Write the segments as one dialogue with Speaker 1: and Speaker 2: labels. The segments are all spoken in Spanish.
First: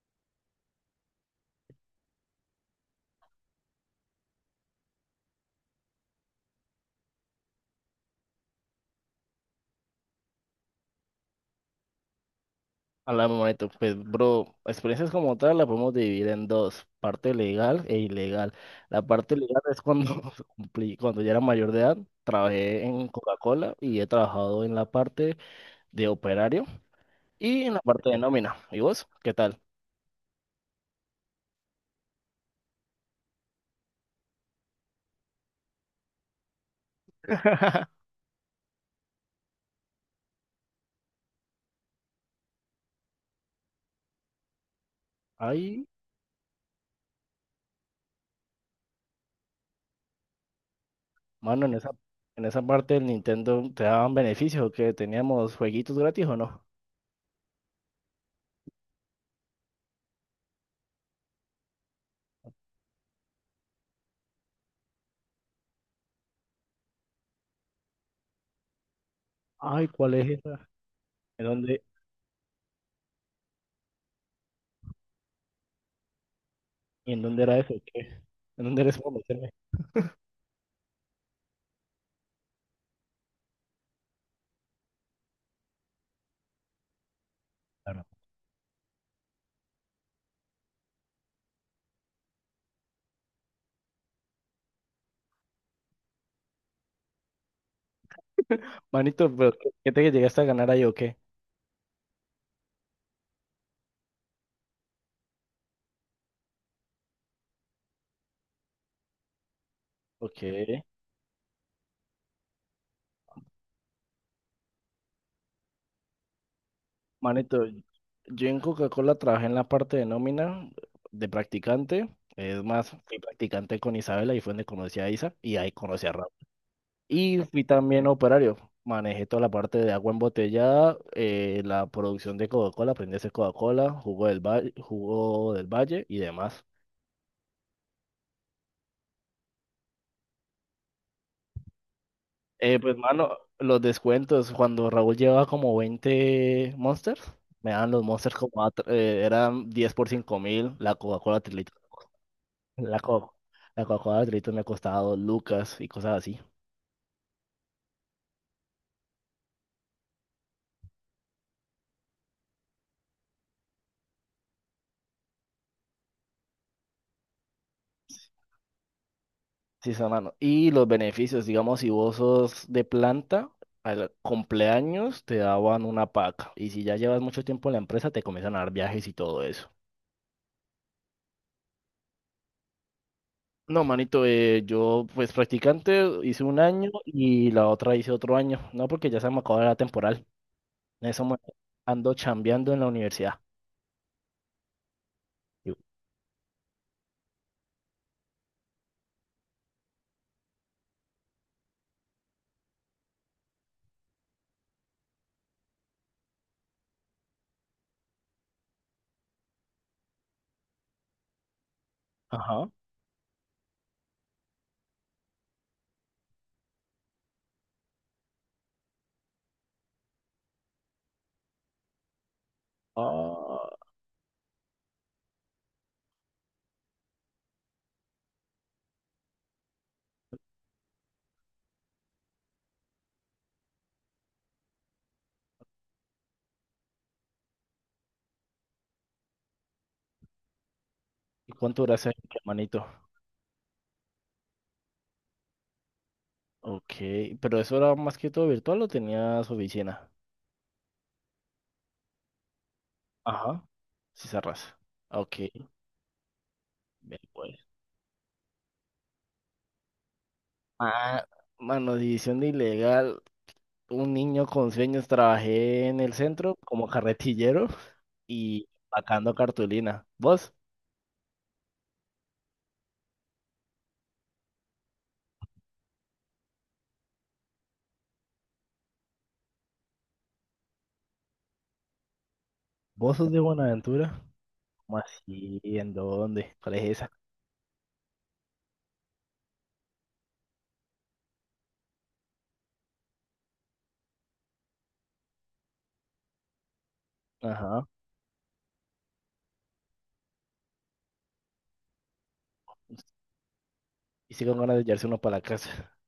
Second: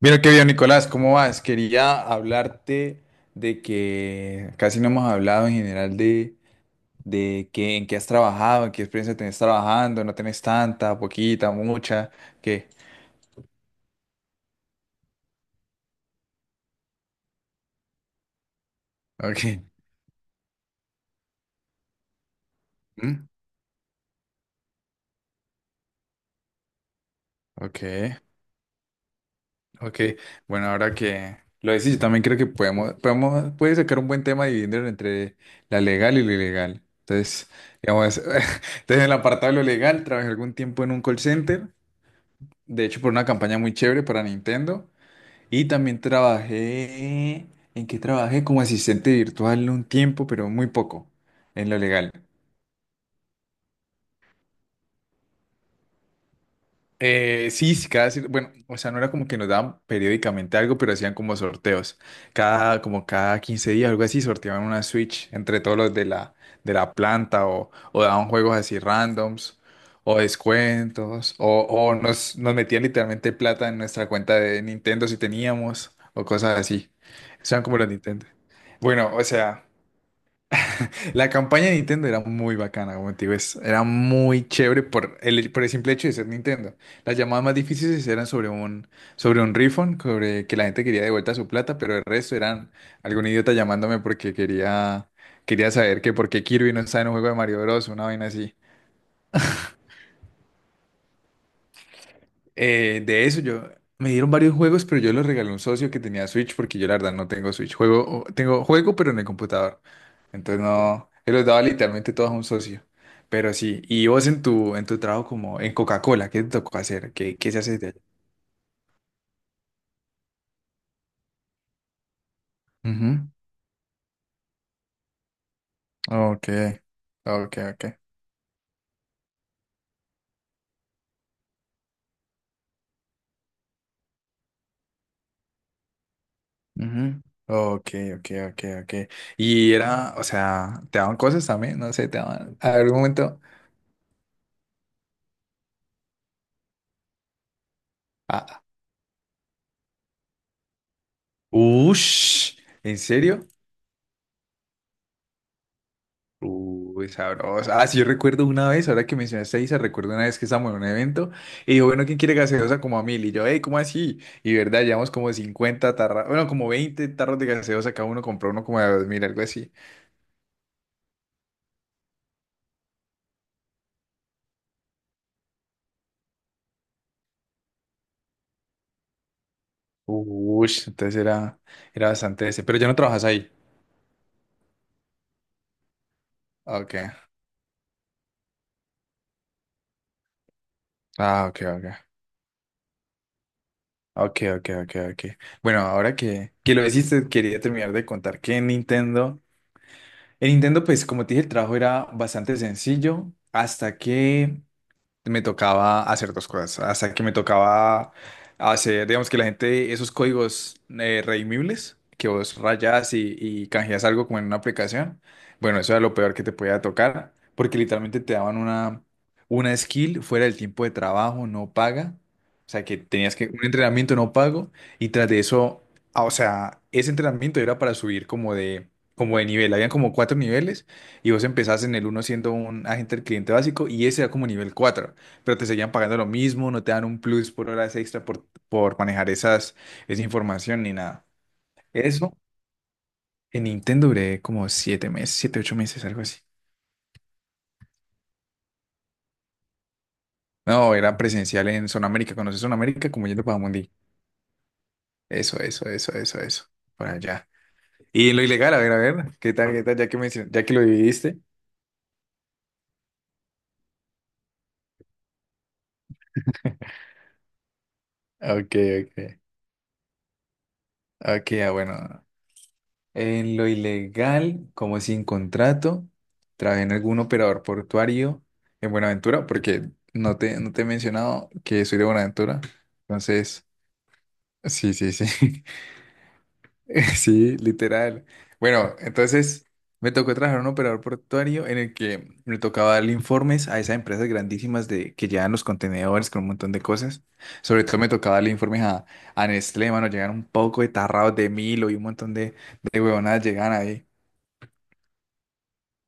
Speaker 1: Mira qué bien, Nicolás, ¿cómo vas? Quería hablarte de que casi no hemos hablado en general de qué, en qué has trabajado, en qué experiencia tenés trabajando, no tenés tanta, poquita, mucha, qué.
Speaker 2: Hablamos, manito. Pues, bro, experiencias como tal la podemos dividir en dos, parte legal e ilegal. La parte
Speaker 1: Ok.
Speaker 2: legal es cuando cumplí, cuando ya era mayor de edad, trabajé en
Speaker 1: ¿Mm?
Speaker 2: Coca-Cola y he trabajado en la parte de operario y en la
Speaker 1: Ok,
Speaker 2: parte de nómina. ¿Y vos? ¿Qué tal?
Speaker 1: ok. Bueno, ahora que lo decís, yo también creo que puedes sacar un buen tema dividiéndolo entre la legal y lo ilegal. Entonces, digamos, en el apartado de lo legal, trabajé algún tiempo en un call center, de hecho por una campaña muy chévere para Nintendo. Y
Speaker 2: Ahí,
Speaker 1: también trabajé, ¿en qué trabajé? Como asistente virtual un tiempo, pero muy poco,
Speaker 2: mano,
Speaker 1: en
Speaker 2: en
Speaker 1: lo
Speaker 2: esa,
Speaker 1: legal.
Speaker 2: en esa parte del Nintendo te daban beneficios que teníamos jueguitos gratis o no.
Speaker 1: Sí, sí, bueno, o sea, no era como que nos daban periódicamente algo, pero hacían como sorteos. Como cada 15 días, algo así, sorteaban una Switch entre todos los de la, planta o daban juegos así randoms
Speaker 2: Ay, ¿cuál
Speaker 1: o
Speaker 2: es esa?
Speaker 1: descuentos
Speaker 2: ¿En
Speaker 1: o,
Speaker 2: dónde,
Speaker 1: o nos metían literalmente plata en nuestra cuenta de Nintendo si teníamos o cosas así.
Speaker 2: en dónde
Speaker 1: Eso
Speaker 2: era
Speaker 1: eran
Speaker 2: eso?
Speaker 1: como los
Speaker 2: ¿Qué?
Speaker 1: Nintendo.
Speaker 2: ¿En dónde eres para
Speaker 1: Bueno, o
Speaker 2: meterme?
Speaker 1: sea. La campaña de Nintendo era muy bacana, como te digo, era muy chévere por el, simple hecho de ser Nintendo. Las llamadas más
Speaker 2: Claro.
Speaker 1: difíciles eran sobre un refund, sobre que la gente quería de vuelta su plata, pero el resto eran algún idiota llamándome porque quería saber que por qué Kirby no está en un juego de Mario Bros, una vaina así.
Speaker 2: Manito, pero ¿qué te llegaste a ganar ahí o qué?
Speaker 1: De eso yo me dieron varios juegos, pero yo los regalé a un socio que tenía Switch porque yo la verdad no tengo Switch. Tengo juego, pero en el computador.
Speaker 2: Ok.
Speaker 1: Entonces no, él los daba literalmente todos a un socio. Pero sí, y vos en tu trabajo como en Coca-Cola, ¿qué te tocó hacer? ¿Qué se
Speaker 2: Manito,
Speaker 1: hace de allá?
Speaker 2: yo en Coca-Cola trabajé en la parte de nómina de practicante. Es más, fui
Speaker 1: Ujú.
Speaker 2: practicante con Isabela y fue donde conocí a Isa y ahí conocí a Raúl.
Speaker 1: Ok,
Speaker 2: Y
Speaker 1: ok,
Speaker 2: fui
Speaker 1: ok.
Speaker 2: también operario. Manejé toda la parte de agua embotellada, la producción de Coca-Cola, aprendí a hacer Coca-Cola, jugo del valle y demás.
Speaker 1: Ujú. Ok, ok, ok, ok. Y era, o sea, te daban cosas también, no sé, te daban. A ver, un
Speaker 2: Pues, mano,
Speaker 1: momento.
Speaker 2: los descuentos, cuando Raúl llevaba como 20 Monsters, me daban los Monsters
Speaker 1: Ah,
Speaker 2: eran 10 por 5.000, la Coca-Cola 3.
Speaker 1: ush, ¿en
Speaker 2: La co-
Speaker 1: serio?
Speaker 2: la Coca-Cola de litro me ha costado lucas y cosas así.
Speaker 1: Uy, sabroso. Ah, sí, yo recuerdo una vez, ahora que mencionaste a Isa, recuerdo una vez que estábamos en un evento y dijo, bueno, ¿quién quiere gaseosa como a 1000? Y yo, hey, ¿cómo así? Y verdad, llevamos como 50 tarras, bueno, como 20 tarros de gaseosa, cada uno compró uno como de 2000, algo así.
Speaker 2: Sí, sí, hermano. Y los beneficios, digamos, si vos sos de planta, al cumpleaños te daban una paca. Y si ya llevas mucho tiempo en la empresa, te comienzan a dar viajes y todo eso.
Speaker 1: Uy, entonces era bastante ese. Pero ya no trabajas ahí.
Speaker 2: No, manito, yo pues practicante hice un año
Speaker 1: Ok.
Speaker 2: y la otra hice otro año. No, porque ya se me acabó la temporal. En eso me-
Speaker 1: Ah, ok, ok.
Speaker 2: Ando chambeando en la universidad.
Speaker 1: Ok, ok, ok, ok.
Speaker 2: Y-
Speaker 1: Bueno, ahora que lo hiciste, quería terminar de contar que en Nintendo, pues como te dije, el trabajo era bastante sencillo hasta que me tocaba hacer dos cosas. Hasta que me tocaba hacer, digamos que la gente, esos códigos redimibles que vos
Speaker 2: Ajá.
Speaker 1: rayas y canjeas algo como en una aplicación. Bueno, eso era lo peor que te podía tocar, porque literalmente te daban una skill fuera del tiempo de trabajo, no paga. O sea, que tenías que un
Speaker 2: Ah,
Speaker 1: entrenamiento no pago y tras de eso, o sea, ese entrenamiento era para subir como de, nivel. Habían como 4 niveles y vos empezás en el uno siendo un agente del cliente básico y ese era como nivel 4, pero te seguían pagando lo mismo, no te dan un plus por horas extra por, manejar esa información ni nada.
Speaker 2: ¿y cuánto duraste,
Speaker 1: Eso
Speaker 2: manito?
Speaker 1: en Nintendo duré como 7 meses, 7, 8 meses, algo así.
Speaker 2: Ok, pero eso era más que todo virtual o tenías oficina.
Speaker 1: No, era presencial en Zona América. ¿Conoces Zona América? Como yendo para
Speaker 2: Ajá,
Speaker 1: Mundi.
Speaker 2: si cerras. Ok,
Speaker 1: Eso, eso, eso, eso, eso. Para
Speaker 2: ve
Speaker 1: allá.
Speaker 2: pues.
Speaker 1: Y en lo ilegal, a ver, ¿qué tal, qué tal? Ya que lo
Speaker 2: Ah,
Speaker 1: dividiste.
Speaker 2: mano, división de ilegal, un niño con sueños, trabajé en el centro como carretillero y
Speaker 1: Ok,
Speaker 2: sacando
Speaker 1: ok.
Speaker 2: cartulina. ¿Vos?
Speaker 1: Ok, ah, bueno. En lo ilegal, como sin contrato, trabajé en algún operador portuario en Buenaventura, porque no te he mencionado que soy de Buenaventura.
Speaker 2: ¿Vos sos de
Speaker 1: Entonces,
Speaker 2: Buenaventura?
Speaker 1: sí,
Speaker 2: ¿Cómo
Speaker 1: sí,
Speaker 2: así?
Speaker 1: sí.
Speaker 2: ¿En dónde? ¿Cuál es esa?
Speaker 1: Sí, literal. Bueno, entonces me tocó trabajar en un operador portuario en el que me tocaba darle informes a esas empresas grandísimas que llevan los contenedores con un montón de cosas. Sobre
Speaker 2: Ajá.
Speaker 1: todo me tocaba darle informes a, Nestlé, mano, llegan un poco de tarrados de Milo y un montón de huevonadas llegan ahí.
Speaker 2: Y sí con ganas de llevarse uno para la casa.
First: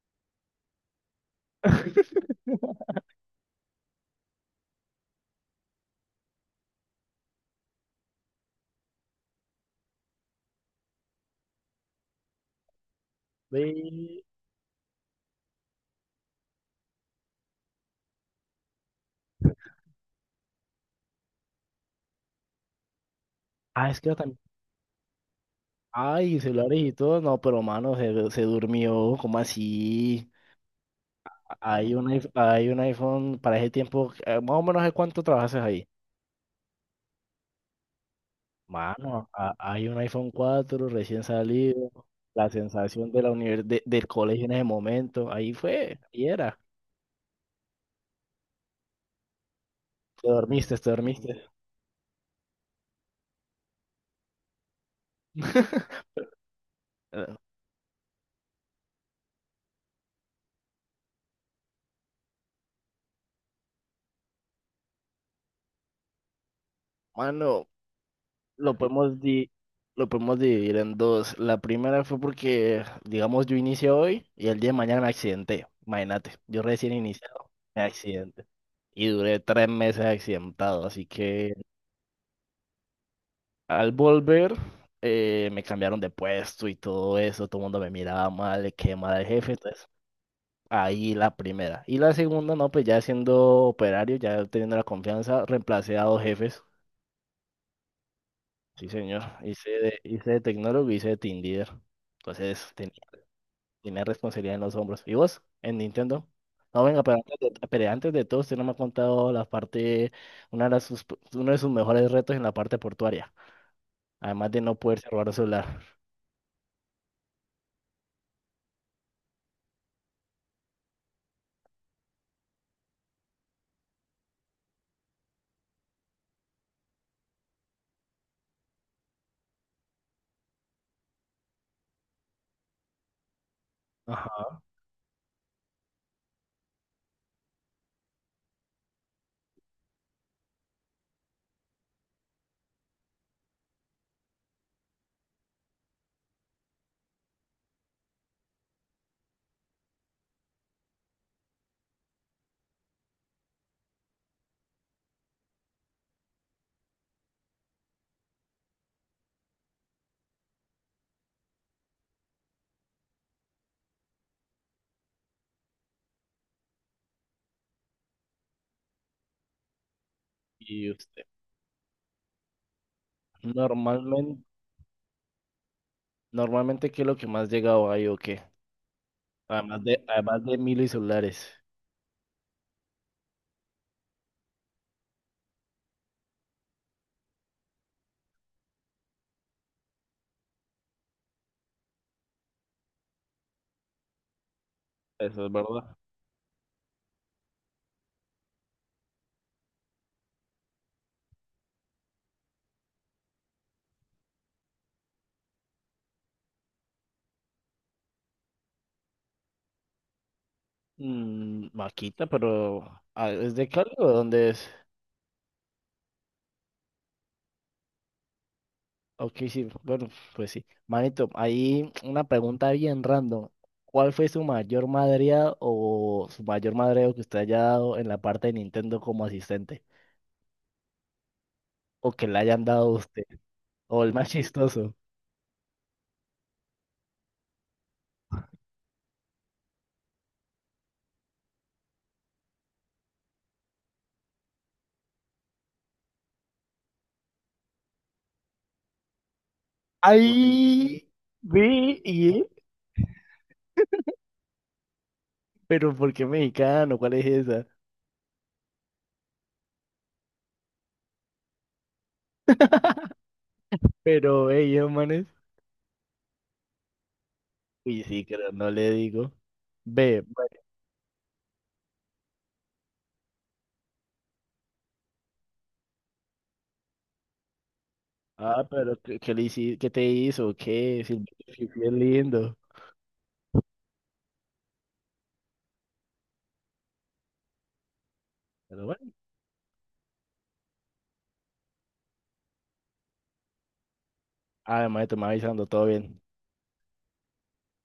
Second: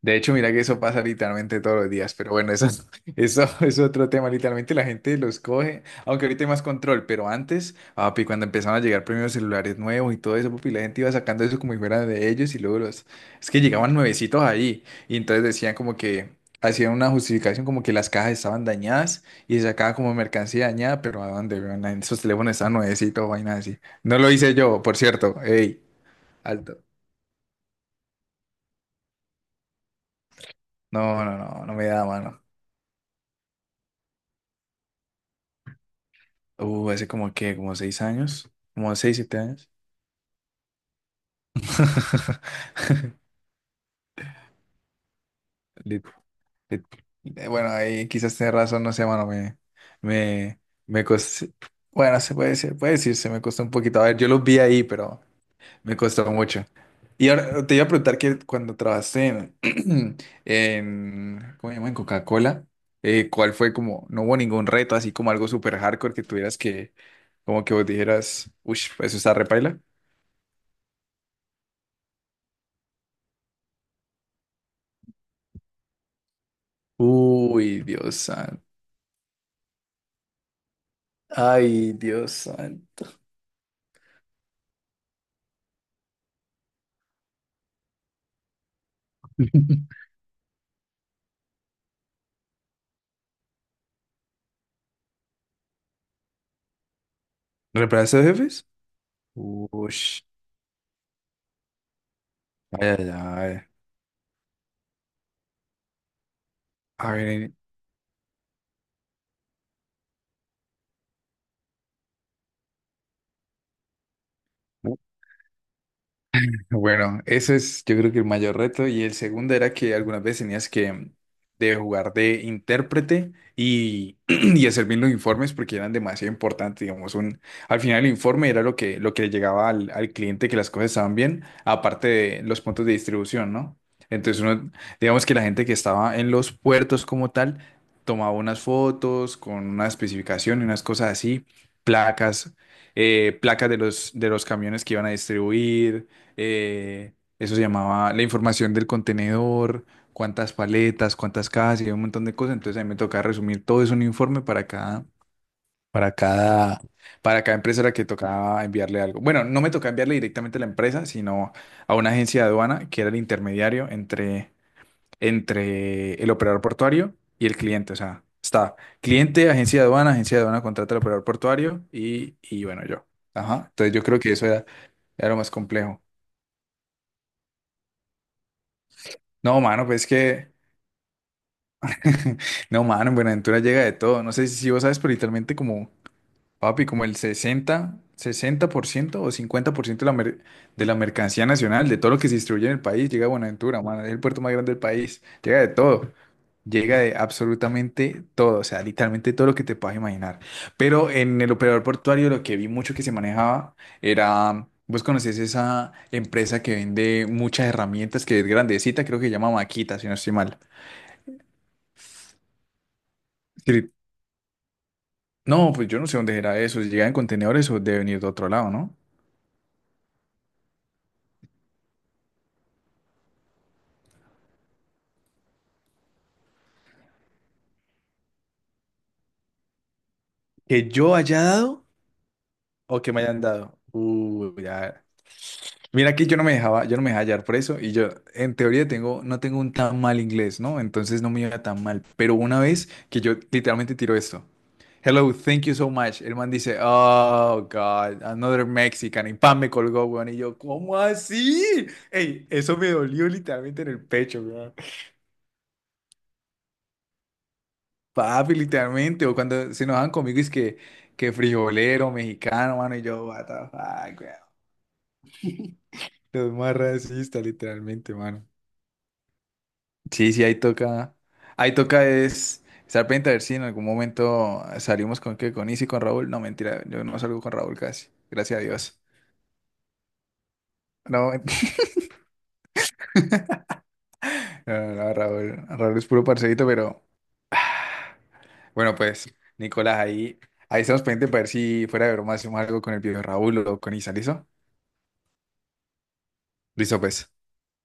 Speaker 1: De hecho, mira que eso pasa literalmente todos los días, pero bueno, eso es, eso es otro tema. Literalmente la gente los coge, aunque ahorita hay más control, pero antes, papi, cuando empezaron a llegar primeros celulares nuevos y todo eso, papi, la gente iba sacando eso como si fuera de ellos y luego los. Es que llegaban
Speaker 2: Ve.
Speaker 1: nuevecitos ahí y entonces decían como que hacían una justificación como que las cajas estaban dañadas y se sacaba como mercancía dañada, pero ¿a dónde, weón? Esos teléfonos estaban nuevecitos, vainas así.
Speaker 2: Ah, es que
Speaker 1: No lo
Speaker 2: también.
Speaker 1: hice yo, por cierto. Ey,
Speaker 2: Ay, celulares
Speaker 1: alto.
Speaker 2: y todo. No, pero mano, se durmió. ¿Cómo así?
Speaker 1: No, no, no, no me
Speaker 2: Hay
Speaker 1: da,
Speaker 2: un, iPh-
Speaker 1: mano.
Speaker 2: hay un iPhone para ese tiempo, más o menos ¿de cuánto trabajaste ahí?
Speaker 1: Hace como como 6 años, como seis,
Speaker 2: Mano,
Speaker 1: siete años.
Speaker 2: hay un iPhone 4 recién salido, la sensación de la univers- de- del colegio en ese momento, ahí fue,
Speaker 1: Lit-
Speaker 2: ahí era.
Speaker 1: lit- Bueno, ahí quizás tenés razón, no sé, mano,
Speaker 2: Te
Speaker 1: me,
Speaker 2: dormiste, te
Speaker 1: me
Speaker 2: dormiste.
Speaker 1: costó, bueno, puede decirse, me costó un poquito. A ver, yo los vi ahí, pero me costó mucho. Y
Speaker 2: Eh,
Speaker 1: ahora te iba a preguntar que cuando trabajaste en, en ¿cómo se llama? En Coca-Cola, ¿cuál fue como, no hubo ningún reto, así como algo súper hardcore que tuvieras que, como
Speaker 2: Mano,
Speaker 1: que vos dijeras,
Speaker 2: lo
Speaker 1: uff, eso
Speaker 2: podemos
Speaker 1: está
Speaker 2: di-
Speaker 1: repaila?
Speaker 2: lo podemos dividir en dos. La primera fue porque, digamos, yo inicié hoy y el día de mañana me accidenté. Imagínate, yo recién iniciado, me
Speaker 1: Uy, Dios
Speaker 2: accidenté.
Speaker 1: santo.
Speaker 2: Y duré 3 meses accidentado, así que
Speaker 1: Ay, Dios santo.
Speaker 2: al volver, me cambiaron de puesto y todo eso, todo el mundo me miraba mal, le quedé mal al jefe, entonces ahí la primera. Y la segunda, no, pues ya siendo operario, ya teniendo la confianza, reemplacé a dos jefes,
Speaker 1: ¿Reemplazo de jefes?
Speaker 2: sí señor, hice
Speaker 1: Uy,
Speaker 2: de, hice de tecnólogo y hice de team leader, entonces
Speaker 1: ay,
Speaker 2: tenía,
Speaker 1: ay, ay.
Speaker 2: tenía responsabilidad en los hombros. ¿Y vos, en Nintendo? No, venga,
Speaker 1: A
Speaker 2: pero antes
Speaker 1: ver,
Speaker 2: de, pero antes de todo, usted no me ha contado la parte, una de las sus- uno de sus mejores retos en la parte portuaria, además de no poderse robar un celular.
Speaker 1: bueno, ese es, yo creo que el mayor reto. Y el segundo era que algunas veces tenías que de jugar de intérprete y, y hacer bien los informes porque eran demasiado importantes, digamos, al final el informe era lo que, le llegaba al cliente que las cosas estaban bien, aparte de los puntos de distribución, ¿no? Entonces
Speaker 2: Ajá.
Speaker 1: uno, digamos que la gente que estaba en los puertos como tal, tomaba unas fotos con una especificación y unas cosas así, placas, placas de los camiones que iban a distribuir. Eso se llamaba la información del contenedor, cuántas paletas, cuántas cajas y un montón de cosas. Entonces a mí me tocaba resumir todo eso en un informe para cada, para cada, para cada empresa a la que tocaba enviarle algo. Bueno, no me tocaba enviarle directamente a la empresa, sino a una agencia de aduana que era el intermediario entre el operador portuario y el cliente. O sea, está cliente, agencia de aduana
Speaker 2: ¿Y
Speaker 1: contrata al
Speaker 2: usted?
Speaker 1: operador portuario y bueno, yo. Ajá. Entonces yo creo que
Speaker 2: Normalmente,
Speaker 1: eso era lo más complejo.
Speaker 2: normalmente, ¿qué es lo que más llegado hay o qué?
Speaker 1: No,
Speaker 2: Además
Speaker 1: mano,
Speaker 2: de,
Speaker 1: pues es
Speaker 2: además
Speaker 1: que
Speaker 2: de Milo y celulares.
Speaker 1: no, mano, en Buenaventura llega de todo. No sé si vos sabes, pero literalmente papi, como el sesenta por ciento o 50% de la, de la mercancía nacional, de todo lo que se distribuye en el país, llega a Buenaventura, mano. Es el puerto más grande del país.
Speaker 2: Eso es
Speaker 1: Llega de
Speaker 2: verdad.
Speaker 1: todo. Llega de absolutamente todo. O sea, literalmente todo lo que te puedas imaginar. Pero en el operador portuario lo que vi mucho que se manejaba era. Vos conocés esa empresa que vende muchas herramientas, que es grandecita, creo que se llama Maquita, si no estoy mal.
Speaker 2: Maquita, pero ah, ¿es de Cali o de dónde es?
Speaker 1: No, pues yo no sé dónde era eso, si llega en contenedores o debe venir de otro lado, ¿no?
Speaker 2: Ok, sí, bueno, pues sí. Manito, ahí una pregunta bien random. ¿Cuál fue su mayor madreada o su mayor madreo que usted haya dado en la parte de Nintendo como asistente?
Speaker 1: Que yo haya dado
Speaker 2: O que le hayan dado a
Speaker 1: o que
Speaker 2: usted.
Speaker 1: me hayan dado.
Speaker 2: O el más chistoso.
Speaker 1: Ya. Mira, aquí yo no me dejaba hallar por eso y yo en teoría tengo, no tengo un tan mal inglés, ¿no? Entonces no me iba tan mal. Pero una vez que yo literalmente tiro esto. Hello, thank you so much. El man dice, oh God, another Mexican. Y pan me colgó, weón. Y yo, ¿cómo
Speaker 2: Ahí.
Speaker 1: así?
Speaker 2: Ve, y
Speaker 1: Ey, eso me dolió literalmente en el pecho, weón.
Speaker 2: pero ¿por qué mexicano? ¿Cuál es esa?
Speaker 1: Papi, literalmente, o cuando se enojan conmigo es que, frijolero, mexicano, mano, y yo, what the fuck, weón.
Speaker 2: Pero ellos, manes.
Speaker 1: Los más racistas,
Speaker 2: Uy,
Speaker 1: literalmente,
Speaker 2: sí,
Speaker 1: mano.
Speaker 2: pero no le digo. Ve,
Speaker 1: Sí, sí,
Speaker 2: bueno,
Speaker 1: ahí toca es estar pendiente a ver si en algún momento salimos con qué con Isi, con Raúl. No, mentira, yo no salgo con Raúl casi, gracias a
Speaker 2: ah, pero
Speaker 1: Dios.
Speaker 2: qué te hizo? ¿Qué? Si,
Speaker 1: No,
Speaker 2: si
Speaker 1: mentira,
Speaker 2: fue lindo.
Speaker 1: no, no, no, Raúl es puro parcerito, pero
Speaker 2: Pero
Speaker 1: bueno,
Speaker 2: bueno,
Speaker 1: pues, Nicolás, ahí, estamos pendientes para ver si fuera de broma hacemos algo con el viejo Raúl o con Isa, ¿listo?
Speaker 2: además te me avisando, todo bien.
Speaker 1: Listo, pues.